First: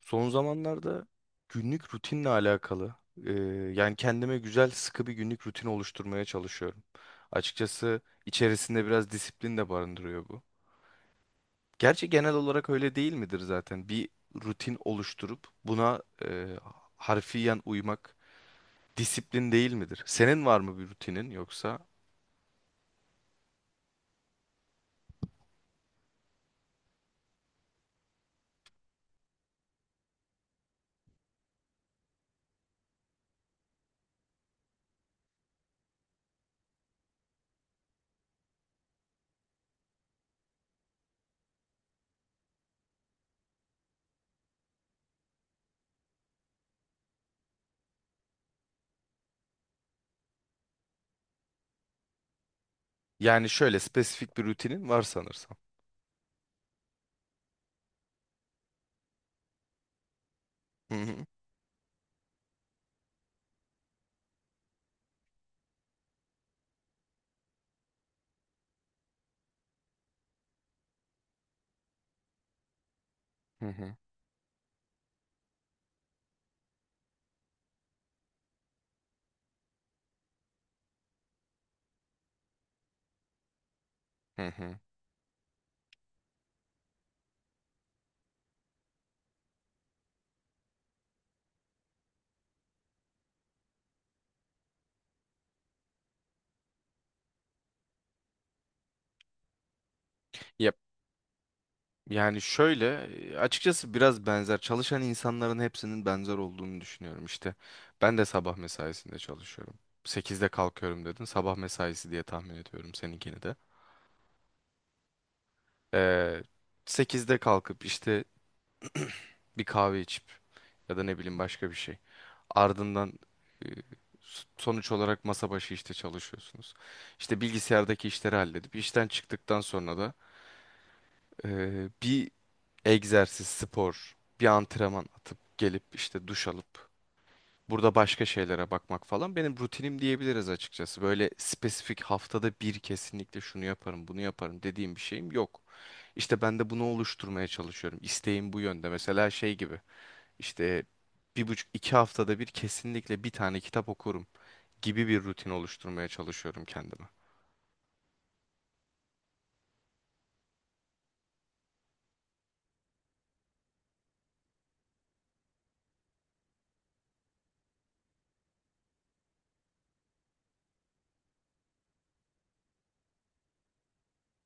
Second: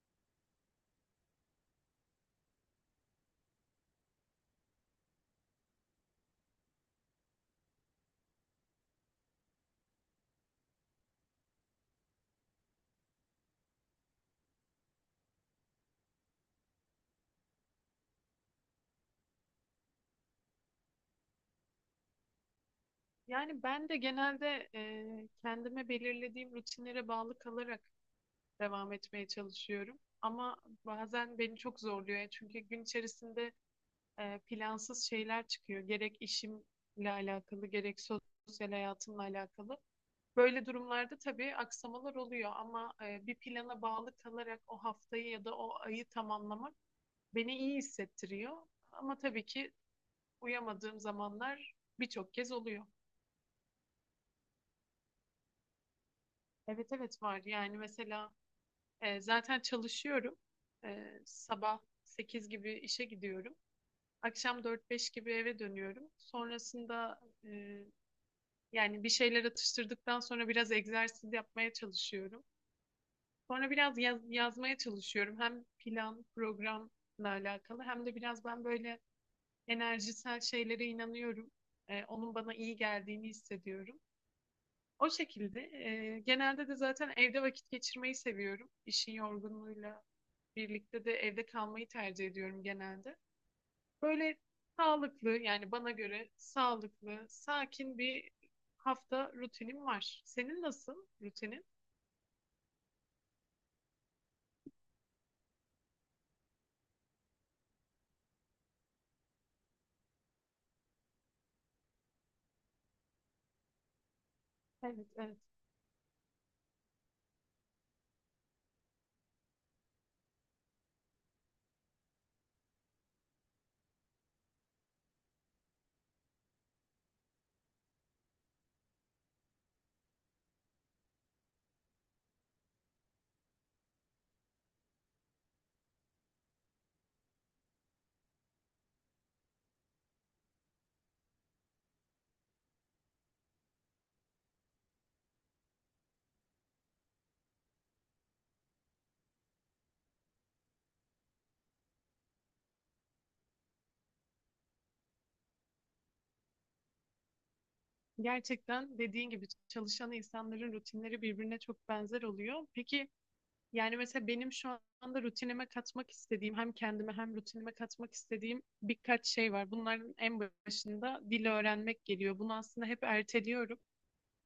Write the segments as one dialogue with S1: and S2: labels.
S1: Son zamanlarda günlük rutinle alakalı. e, Yani kendime güzel sıkı bir günlük rutin oluşturmaya çalışıyorum. Açıkçası içerisinde biraz disiplin de barındırıyor bu. Gerçi genel olarak öyle değil midir zaten? Bir rutin oluşturup buna harfiyen uymak disiplin değil midir? Senin var mı bir rutinin yoksa?
S2: Yani ben de genelde kendime belirlediğim rutinlere bağlı kalarak devam etmeye çalışıyorum. Ama bazen beni çok zorluyor. Yani çünkü gün içerisinde plansız şeyler çıkıyor. Gerek işimle alakalı, gerek sosyal hayatımla alakalı. Böyle durumlarda tabii aksamalar oluyor ama bir plana bağlı kalarak o haftayı ya da o ayı tamamlamak beni iyi hissettiriyor. Ama tabii ki uyamadığım zamanlar birçok kez oluyor.
S1: Yani şöyle spesifik bir rutinin var sanırsam.
S2: Evet, evet, var. Yani mesela zaten çalışıyorum.
S1: Hı
S2: E,
S1: hı.
S2: sabah 8 gibi işe gidiyorum. Akşam 4-5 gibi eve dönüyorum. Sonrasında e, yani bir şeyler atıştırdıktan sonra biraz egzersiz yapmaya çalışıyorum.
S1: Hı
S2: Sonra
S1: hı.
S2: biraz yazmaya çalışıyorum. Hem plan, programla alakalı hem de biraz ben böyle enerjisel şeylere inanıyorum. Onun bana iyi geldiğini hissediyorum.
S1: Hı hı.
S2: O şekilde. Genelde de zaten evde vakit geçirmeyi seviyorum. İşin yorgunluğuyla birlikte de evde kalmayı tercih ediyorum genelde. Böyle sağlıklı yani bana göre sağlıklı, sakin bir hafta rutinim var. Senin
S1: Ya
S2: nasıl rutinin?
S1: Yani şöyle açıkçası biraz benzer çalışan insanların hepsinin benzer olduğunu düşünüyorum işte. Ben de sabah mesaisinde çalışıyorum. Sekizde kalkıyorum dedin. Sabah mesaisi diye tahmin ediyorum seninkini de.
S2: Evet, evet.
S1: Ee, 8'de kalkıp işte bir kahve içip ya da ne bileyim başka bir şey. Ardından e, sonuç olarak masa başı işte çalışıyorsunuz. İşte bilgisayardaki işleri halledip işten çıktıktan sonra da bir egzersiz, spor, bir antrenman atıp gelip işte duş alıp burada başka şeylere bakmak falan benim rutinim diyebiliriz açıkçası. Böyle spesifik haftada bir kesinlikle şunu yaparım, bunu yaparım dediğim bir şeyim yok. İşte ben de bunu oluşturmaya çalışıyorum. İsteğim bu yönde. Mesela şey gibi işte bir buçuk iki haftada bir kesinlikle bir tane kitap okurum gibi bir rutin oluşturmaya çalışıyorum kendime.
S2: Gerçekten dediğin gibi çalışan insanların rutinleri birbirine çok benzer oluyor. Peki yani mesela benim şu anda rutinime katmak istediğim hem kendime hem rutinime katmak istediğim birkaç şey var. Bunların en başında dil öğrenmek geliyor. Bunu aslında hep erteliyorum.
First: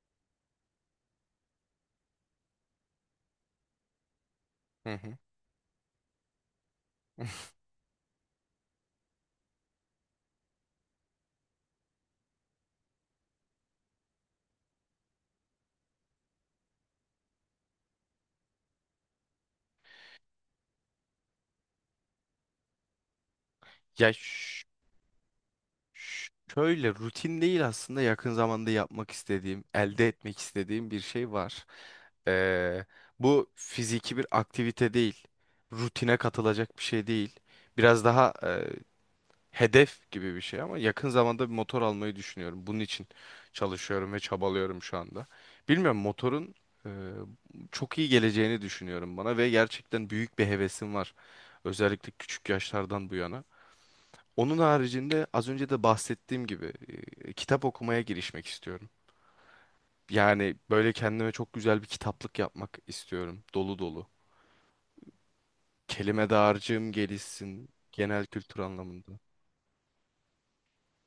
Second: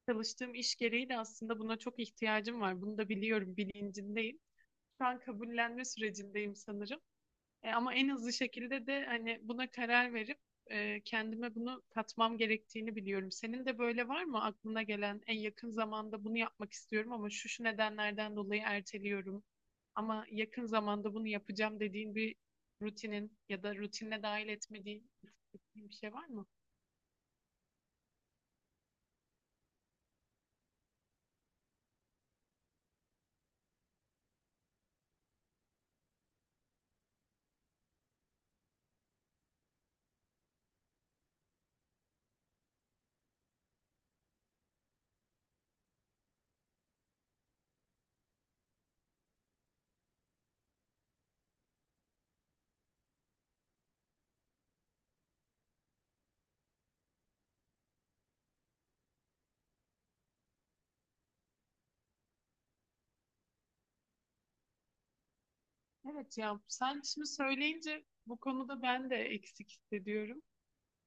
S2: Çalıştığım iş gereği de aslında buna çok ihtiyacım var. Bunu da biliyorum, bilincindeyim.
S1: Hı
S2: Şu
S1: hı.
S2: an kabullenme sürecindeyim sanırım. Ama en hızlı şekilde de hani buna karar verip kendime bunu katmam gerektiğini biliyorum. Senin de böyle var mı aklına gelen en yakın zamanda bunu yapmak istiyorum ama şu şu nedenlerden dolayı erteliyorum. Ama yakın zamanda bunu yapacağım dediğin bir rutinin ya da
S1: Ya
S2: rutinine dahil etmediğin bir şey var mı?
S1: Şöyle rutin değil aslında yakın zamanda yapmak istediğim, elde etmek istediğim bir şey var. Ee, Bu fiziki bir aktivite değil, rutine katılacak bir şey değil. Biraz daha hedef gibi bir şey ama yakın zamanda bir motor almayı düşünüyorum. Bunun için çalışıyorum ve çabalıyorum şu anda. Bilmiyorum motorun e, çok iyi geleceğini düşünüyorum bana ve gerçekten büyük bir hevesim var. Özellikle küçük yaşlardan bu yana. Onun haricinde az önce de bahsettiğim gibi kitap okumaya girişmek istiyorum. Yani böyle kendime çok güzel bir kitaplık yapmak istiyorum. Dolu dolu. Kelime
S2: Evet ya
S1: dağarcığım
S2: sen şimdi
S1: gelişsin
S2: söyleyince
S1: genel
S2: bu
S1: kültür
S2: konuda ben de
S1: anlamında.
S2: eksik hissediyorum.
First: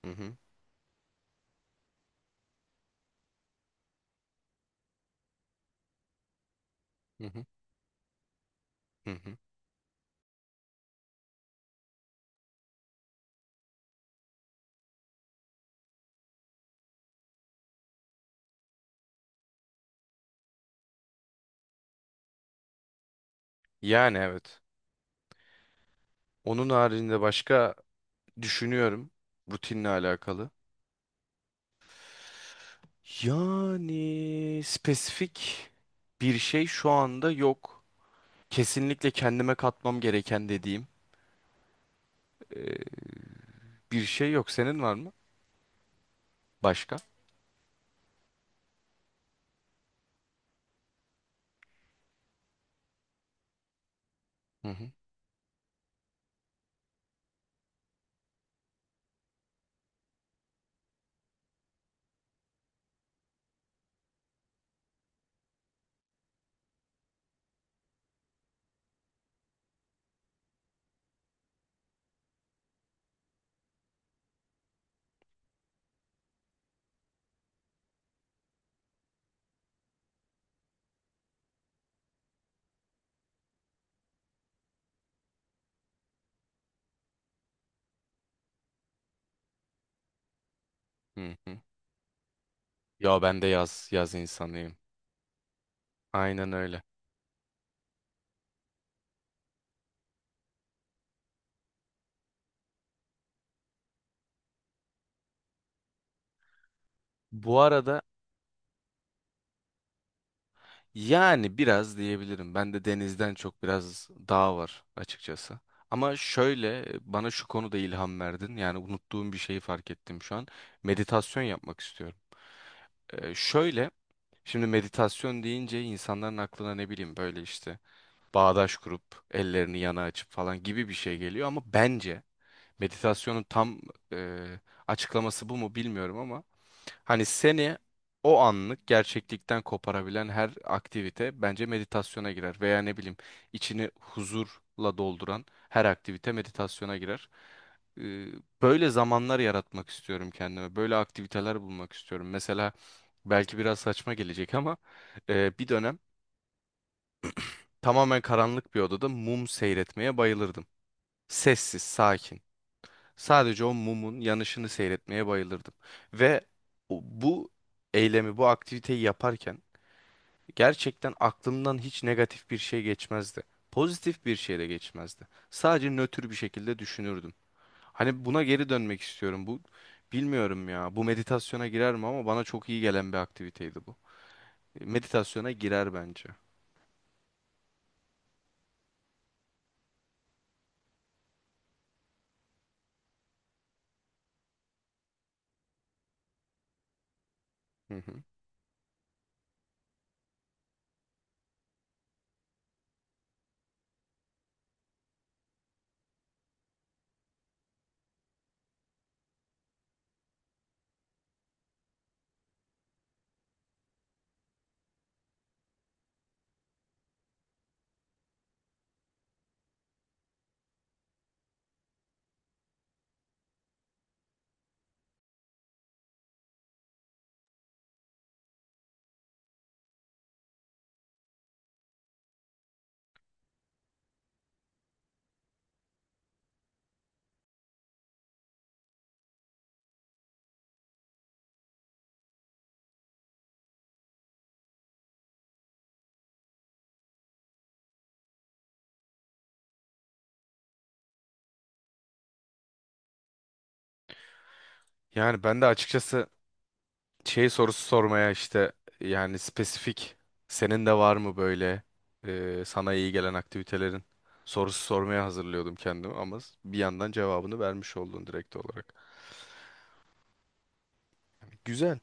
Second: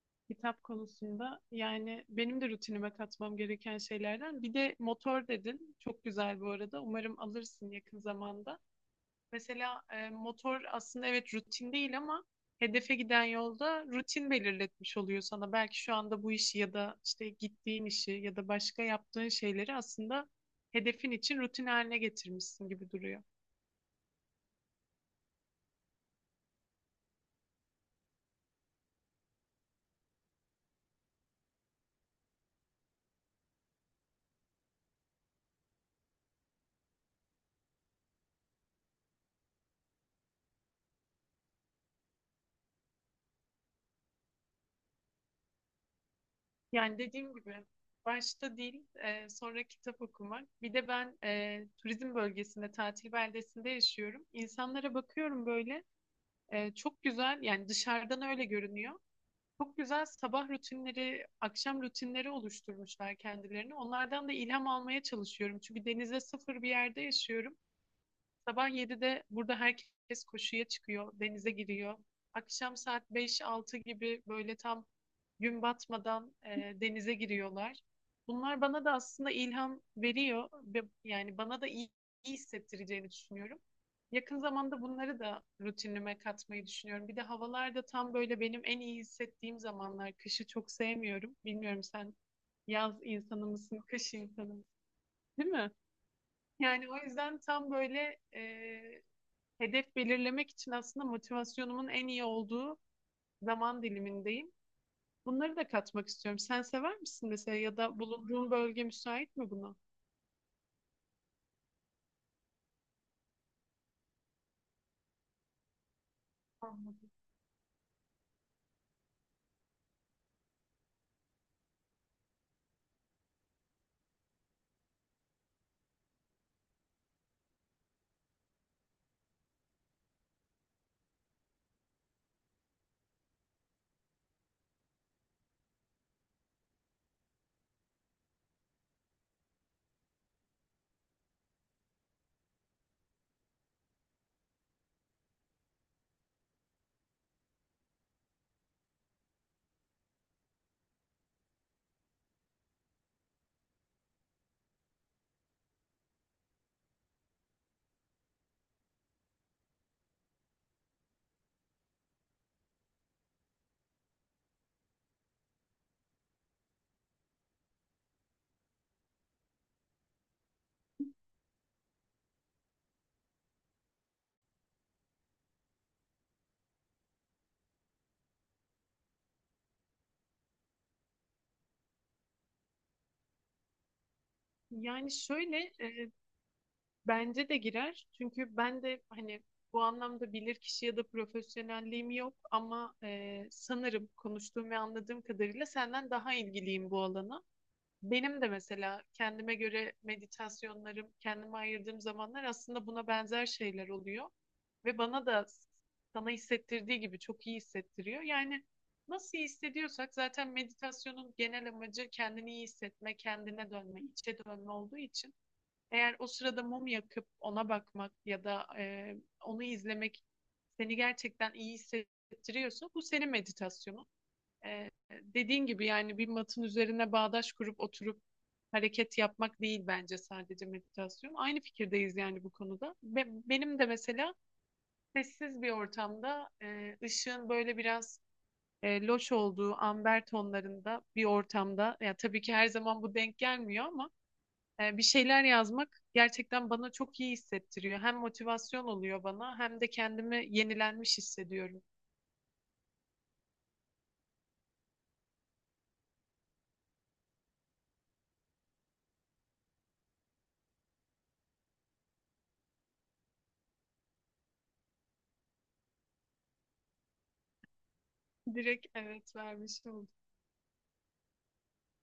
S1: Hı hı,
S2: Kitap konusunda yani benim de rutinime katmam gereken şeylerden. Bir de motor dedin. Çok güzel bu arada. Umarım
S1: hı hı,
S2: alırsın yakın zamanda.
S1: hı hı.
S2: Mesela motor aslında evet rutin değil ama hedefe giden yolda rutin belirletmiş oluyor sana. Belki şu anda bu işi ya da işte gittiğin işi ya da başka yaptığın şeyleri aslında hedefin için rutin haline getirmişsin gibi duruyor.
S1: Yani evet. Onun haricinde başka düşünüyorum rutinle alakalı. Yani spesifik bir şey şu anda yok. Kesinlikle kendime katmam gereken dediğim e, bir şey yok. Senin var mı? Başka?
S2: Yani dediğim gibi başta değil sonra kitap okumak. Bir de ben turizm bölgesinde tatil beldesinde yaşıyorum.
S1: Hı hı.
S2: İnsanlara bakıyorum böyle çok güzel yani dışarıdan öyle görünüyor. Çok güzel sabah rutinleri, akşam rutinleri oluşturmuşlar kendilerini. Onlardan da ilham almaya çalışıyorum. Çünkü denize sıfır bir yerde yaşıyorum. Sabah 7'de burada herkes koşuya çıkıyor, denize giriyor. Akşam saat 5-6 gibi böyle tam gün batmadan denize giriyorlar. Bunlar bana da aslında ilham veriyor ve yani bana da iyi, iyi hissettireceğini düşünüyorum. Yakın zamanda bunları da rutinime katmayı düşünüyorum. Bir de havalar da tam böyle benim en iyi hissettiğim zamanlar. Kışı çok
S1: Hı
S2: sevmiyorum.
S1: hı.
S2: Bilmiyorum sen yaz
S1: Ya ben de
S2: insanı mısın,
S1: yaz
S2: kış insanı mısın,
S1: insanıyım.
S2: değil mi?
S1: Aynen öyle.
S2: Yani o yüzden tam böyle hedef belirlemek için aslında motivasyonumun en iyi olduğu zaman dilimindeyim. Bunları da katmak istiyorum. Sen sever misin mesela
S1: Bu
S2: ya da
S1: arada
S2: bulunduğun bölge müsait mi buna?
S1: yani biraz diyebilirim. Ben de denizden çok biraz dağ var açıkçası. Ama şöyle
S2: Anladım.
S1: bana şu konuda ilham verdin. Yani unuttuğum bir şeyi fark ettim şu an. Meditasyon yapmak istiyorum. Şöyle şimdi meditasyon deyince insanların aklına ne bileyim böyle işte bağdaş kurup ellerini yana açıp falan gibi bir şey geliyor ama bence meditasyonun tam e, açıklaması bu mu bilmiyorum ama hani seni o anlık gerçeklikten koparabilen her aktivite bence meditasyona girer. Veya ne bileyim içini huzurla dolduran her aktivite meditasyona girer. Ee, Böyle zamanlar yaratmak istiyorum kendime. Böyle aktiviteler bulmak istiyorum. Mesela belki biraz saçma gelecek ama bir dönem tamamen karanlık bir odada mum seyretmeye bayılırdım. Sessiz, sakin. Sadece o mumun yanışını seyretmeye bayılırdım. Ve bu eylemi, bu aktiviteyi yaparken gerçekten aklımdan hiç negatif bir şey geçmezdi. Pozitif bir şey de geçmezdi. Sadece nötr bir şekilde düşünürdüm. Hani buna geri dönmek istiyorum. Bu bilmiyorum ya. Bu meditasyona girer mi ama bana çok iyi gelen bir aktiviteydi bu.
S2: Yani
S1: Meditasyona
S2: şöyle
S1: girer bence.
S2: bence de girer. Çünkü ben de hani bu anlamda bilirkişi ya da profesyonelliğim yok ama sanırım konuştuğum ve anladığım kadarıyla senden daha ilgiliyim bu alana.
S1: Hı hı.
S2: Benim de mesela kendime göre meditasyonlarım, kendime ayırdığım zamanlar aslında buna benzer şeyler oluyor. Ve bana da sana hissettirdiği gibi çok iyi hissettiriyor. Yani nasıl iyi hissediyorsak zaten meditasyonun genel amacı kendini iyi hissetme, kendine dönme, içe dönme olduğu için eğer o sırada mum yakıp ona bakmak ya da onu izlemek seni gerçekten iyi hissettiriyorsa bu senin meditasyonun. Ee, dediğin gibi yani bir matın üzerine bağdaş kurup oturup hareket yapmak değil bence sadece meditasyon. Aynı fikirdeyiz yani bu konuda. Benim de mesela sessiz bir ortamda ışığın böyle biraz loş olduğu amber tonlarında bir ortamda ya tabii ki her zaman bu denk gelmiyor ama bir şeyler yazmak gerçekten bana çok iyi hissettiriyor. Hem motivasyon oluyor bana hem de kendimi yenilenmiş hissediyorum.
S1: Yani ben de açıkçası şey sorusu sormaya işte yani spesifik senin de var mı böyle sana iyi gelen aktivitelerin sorusu sormaya hazırlıyordum kendimi ama bir yandan cevabını vermiş oldun direkt
S2: Direkt
S1: olarak.
S2: evet vermiş oldum.
S1: Güzel.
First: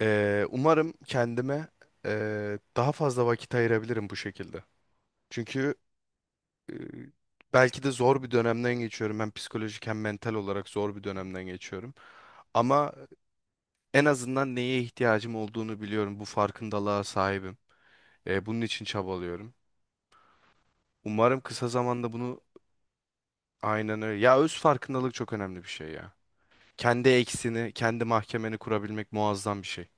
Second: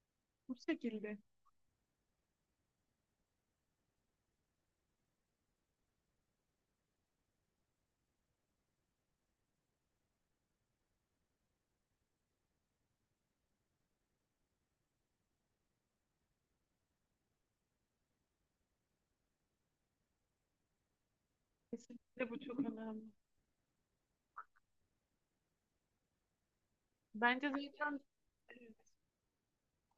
S2: Bu
S1: Umarım
S2: şekilde.
S1: kendime daha fazla vakit ayırabilirim bu şekilde. Çünkü belki de zor bir dönemden geçiyorum. Hem psikolojik hem mental olarak zor bir dönemden geçiyorum. Ama en azından neye ihtiyacım olduğunu biliyorum. Bu farkındalığa sahibim. Bunun için çabalıyorum. Umarım kısa zamanda
S2: Kesinlikle
S1: bunu
S2: bu çok önemli.
S1: aynen öyle. Ya öz farkındalık çok önemli bir şey ya. Kendi
S2: Bence
S1: eksini,
S2: zaten
S1: kendi mahkemeni kurabilmek muazzam bir şey.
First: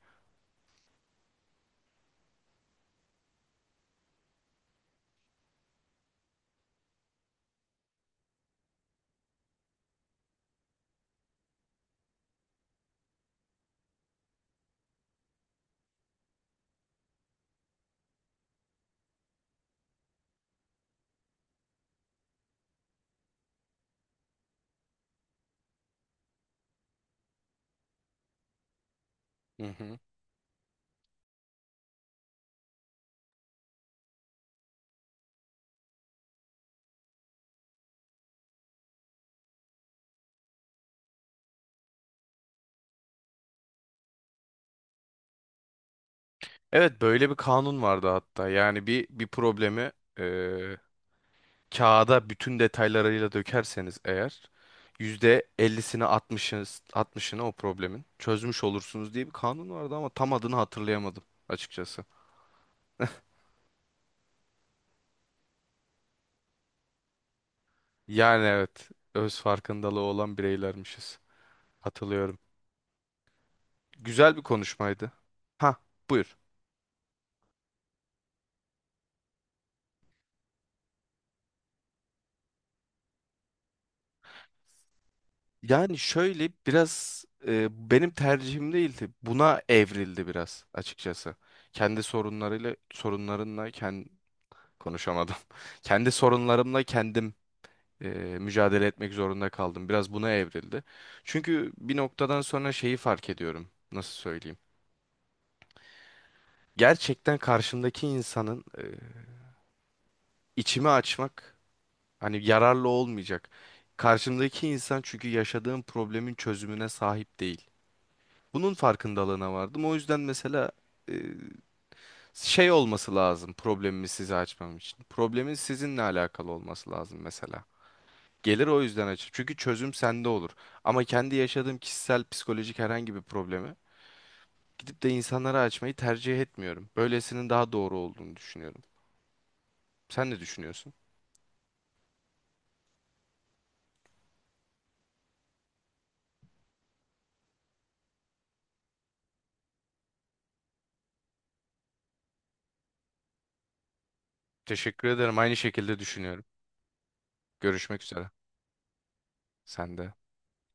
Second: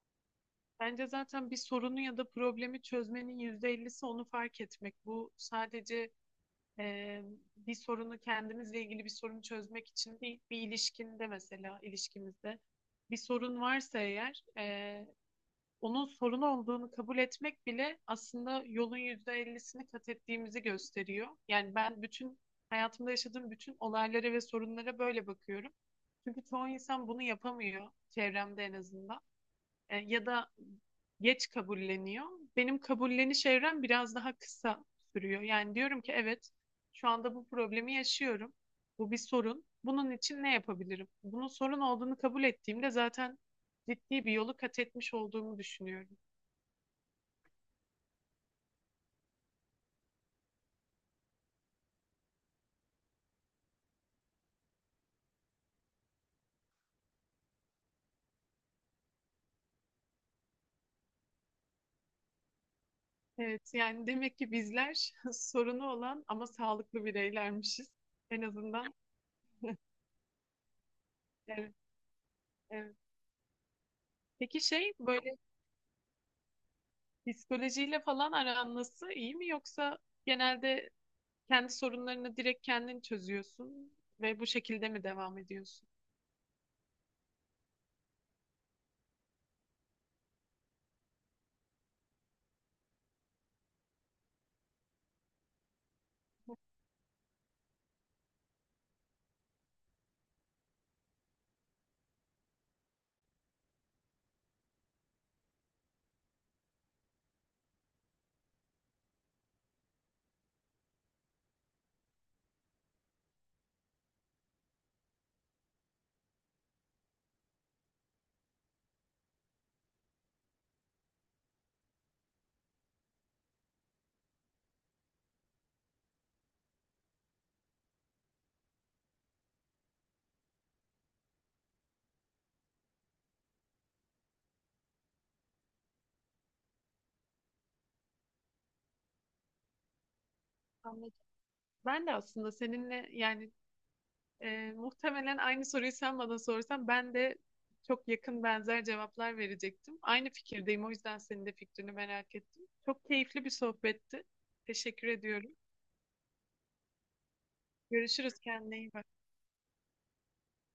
S2: bence zaten bir sorunu ya da problemi çözmenin %50'si onu fark etmek. Bu sadece e, bir sorunu kendimizle ilgili bir sorunu çözmek için değil, bir ilişkinde mesela ilişkimizde bir sorun varsa eğer onun sorun olduğunu kabul etmek bile aslında yolun %50'sini kat ettiğimizi gösteriyor. Yani ben bütün hayatımda yaşadığım bütün olaylara ve sorunlara böyle bakıyorum. Çünkü çoğu insan bunu yapamıyor çevremde en azından.
S1: Hı
S2: E,
S1: hı.
S2: ya da geç kabulleniyor. Benim kabulleniş evrem biraz daha kısa sürüyor. Yani diyorum ki evet şu anda bu problemi yaşıyorum. Bu bir sorun. Bunun için ne yapabilirim? Bunun sorun olduğunu kabul ettiğimde zaten ciddi bir yolu kat etmiş olduğumu düşünüyorum.
S1: Evet böyle bir kanun vardı hatta. Yani bir problemi eee, kağıda bütün detaylarıyla dökerseniz eğer %50'sini 60'ını o problemin çözmüş olursunuz diye bir kanun vardı ama tam adını hatırlayamadım açıkçası.
S2: Evet yani demek ki bizler sorunu olan ama sağlıklı bireylermişiz. En
S1: Yani evet
S2: azından
S1: öz farkındalığı olan bireylermişiz.
S2: evet,
S1: Hatırlıyorum.
S2: evet.
S1: Güzel bir
S2: Peki şey
S1: konuşmaydı.
S2: böyle
S1: Ha, buyur.
S2: psikolojiyle falan aran nasıl? İyi mi yoksa genelde kendi sorunlarını direkt kendin çözüyorsun ve bu şekilde mi devam ediyorsun?
S1: Yani şöyle biraz benim tercihim değildi. Buna evrildi biraz açıkçası. Kendi sorunlarıyla Sorunlarınla kendi konuşamadım. Kendi sorunlarımla kendim e, mücadele etmek zorunda kaldım. Biraz buna evrildi. Çünkü bir noktadan sonra şeyi fark ediyorum. Nasıl söyleyeyim? Gerçekten karşımdaki insanın içimi açmak hani yararlı olmayacak. Karşımdaki insan çünkü yaşadığım problemin çözümüne sahip değil. Bunun farkındalığına vardım. O yüzden mesela e, şey olması lazım problemimi size açmam için. Problemin sizinle alakalı olması lazım mesela. Gelir o yüzden açık. Çünkü çözüm sende olur. Ama kendi yaşadığım kişisel psikolojik herhangi bir problemi gidip de insanlara açmayı tercih etmiyorum. Böylesinin daha doğru olduğunu düşünüyorum. Sen ne düşünüyorsun?
S2: Anladım. Ben de aslında seninle yani muhtemelen aynı soruyu sen bana sorsan ben de çok yakın benzer cevaplar verecektim. Aynı fikirdeyim o yüzden senin de fikrini merak ettim. Çok keyifli bir sohbetti.
S1: Teşekkür
S2: Teşekkür
S1: ederim.
S2: ediyorum.
S1: Aynı şekilde düşünüyorum. Görüşmek üzere.
S2: Görüşürüz kendine iyi bak.
S1: Sen de.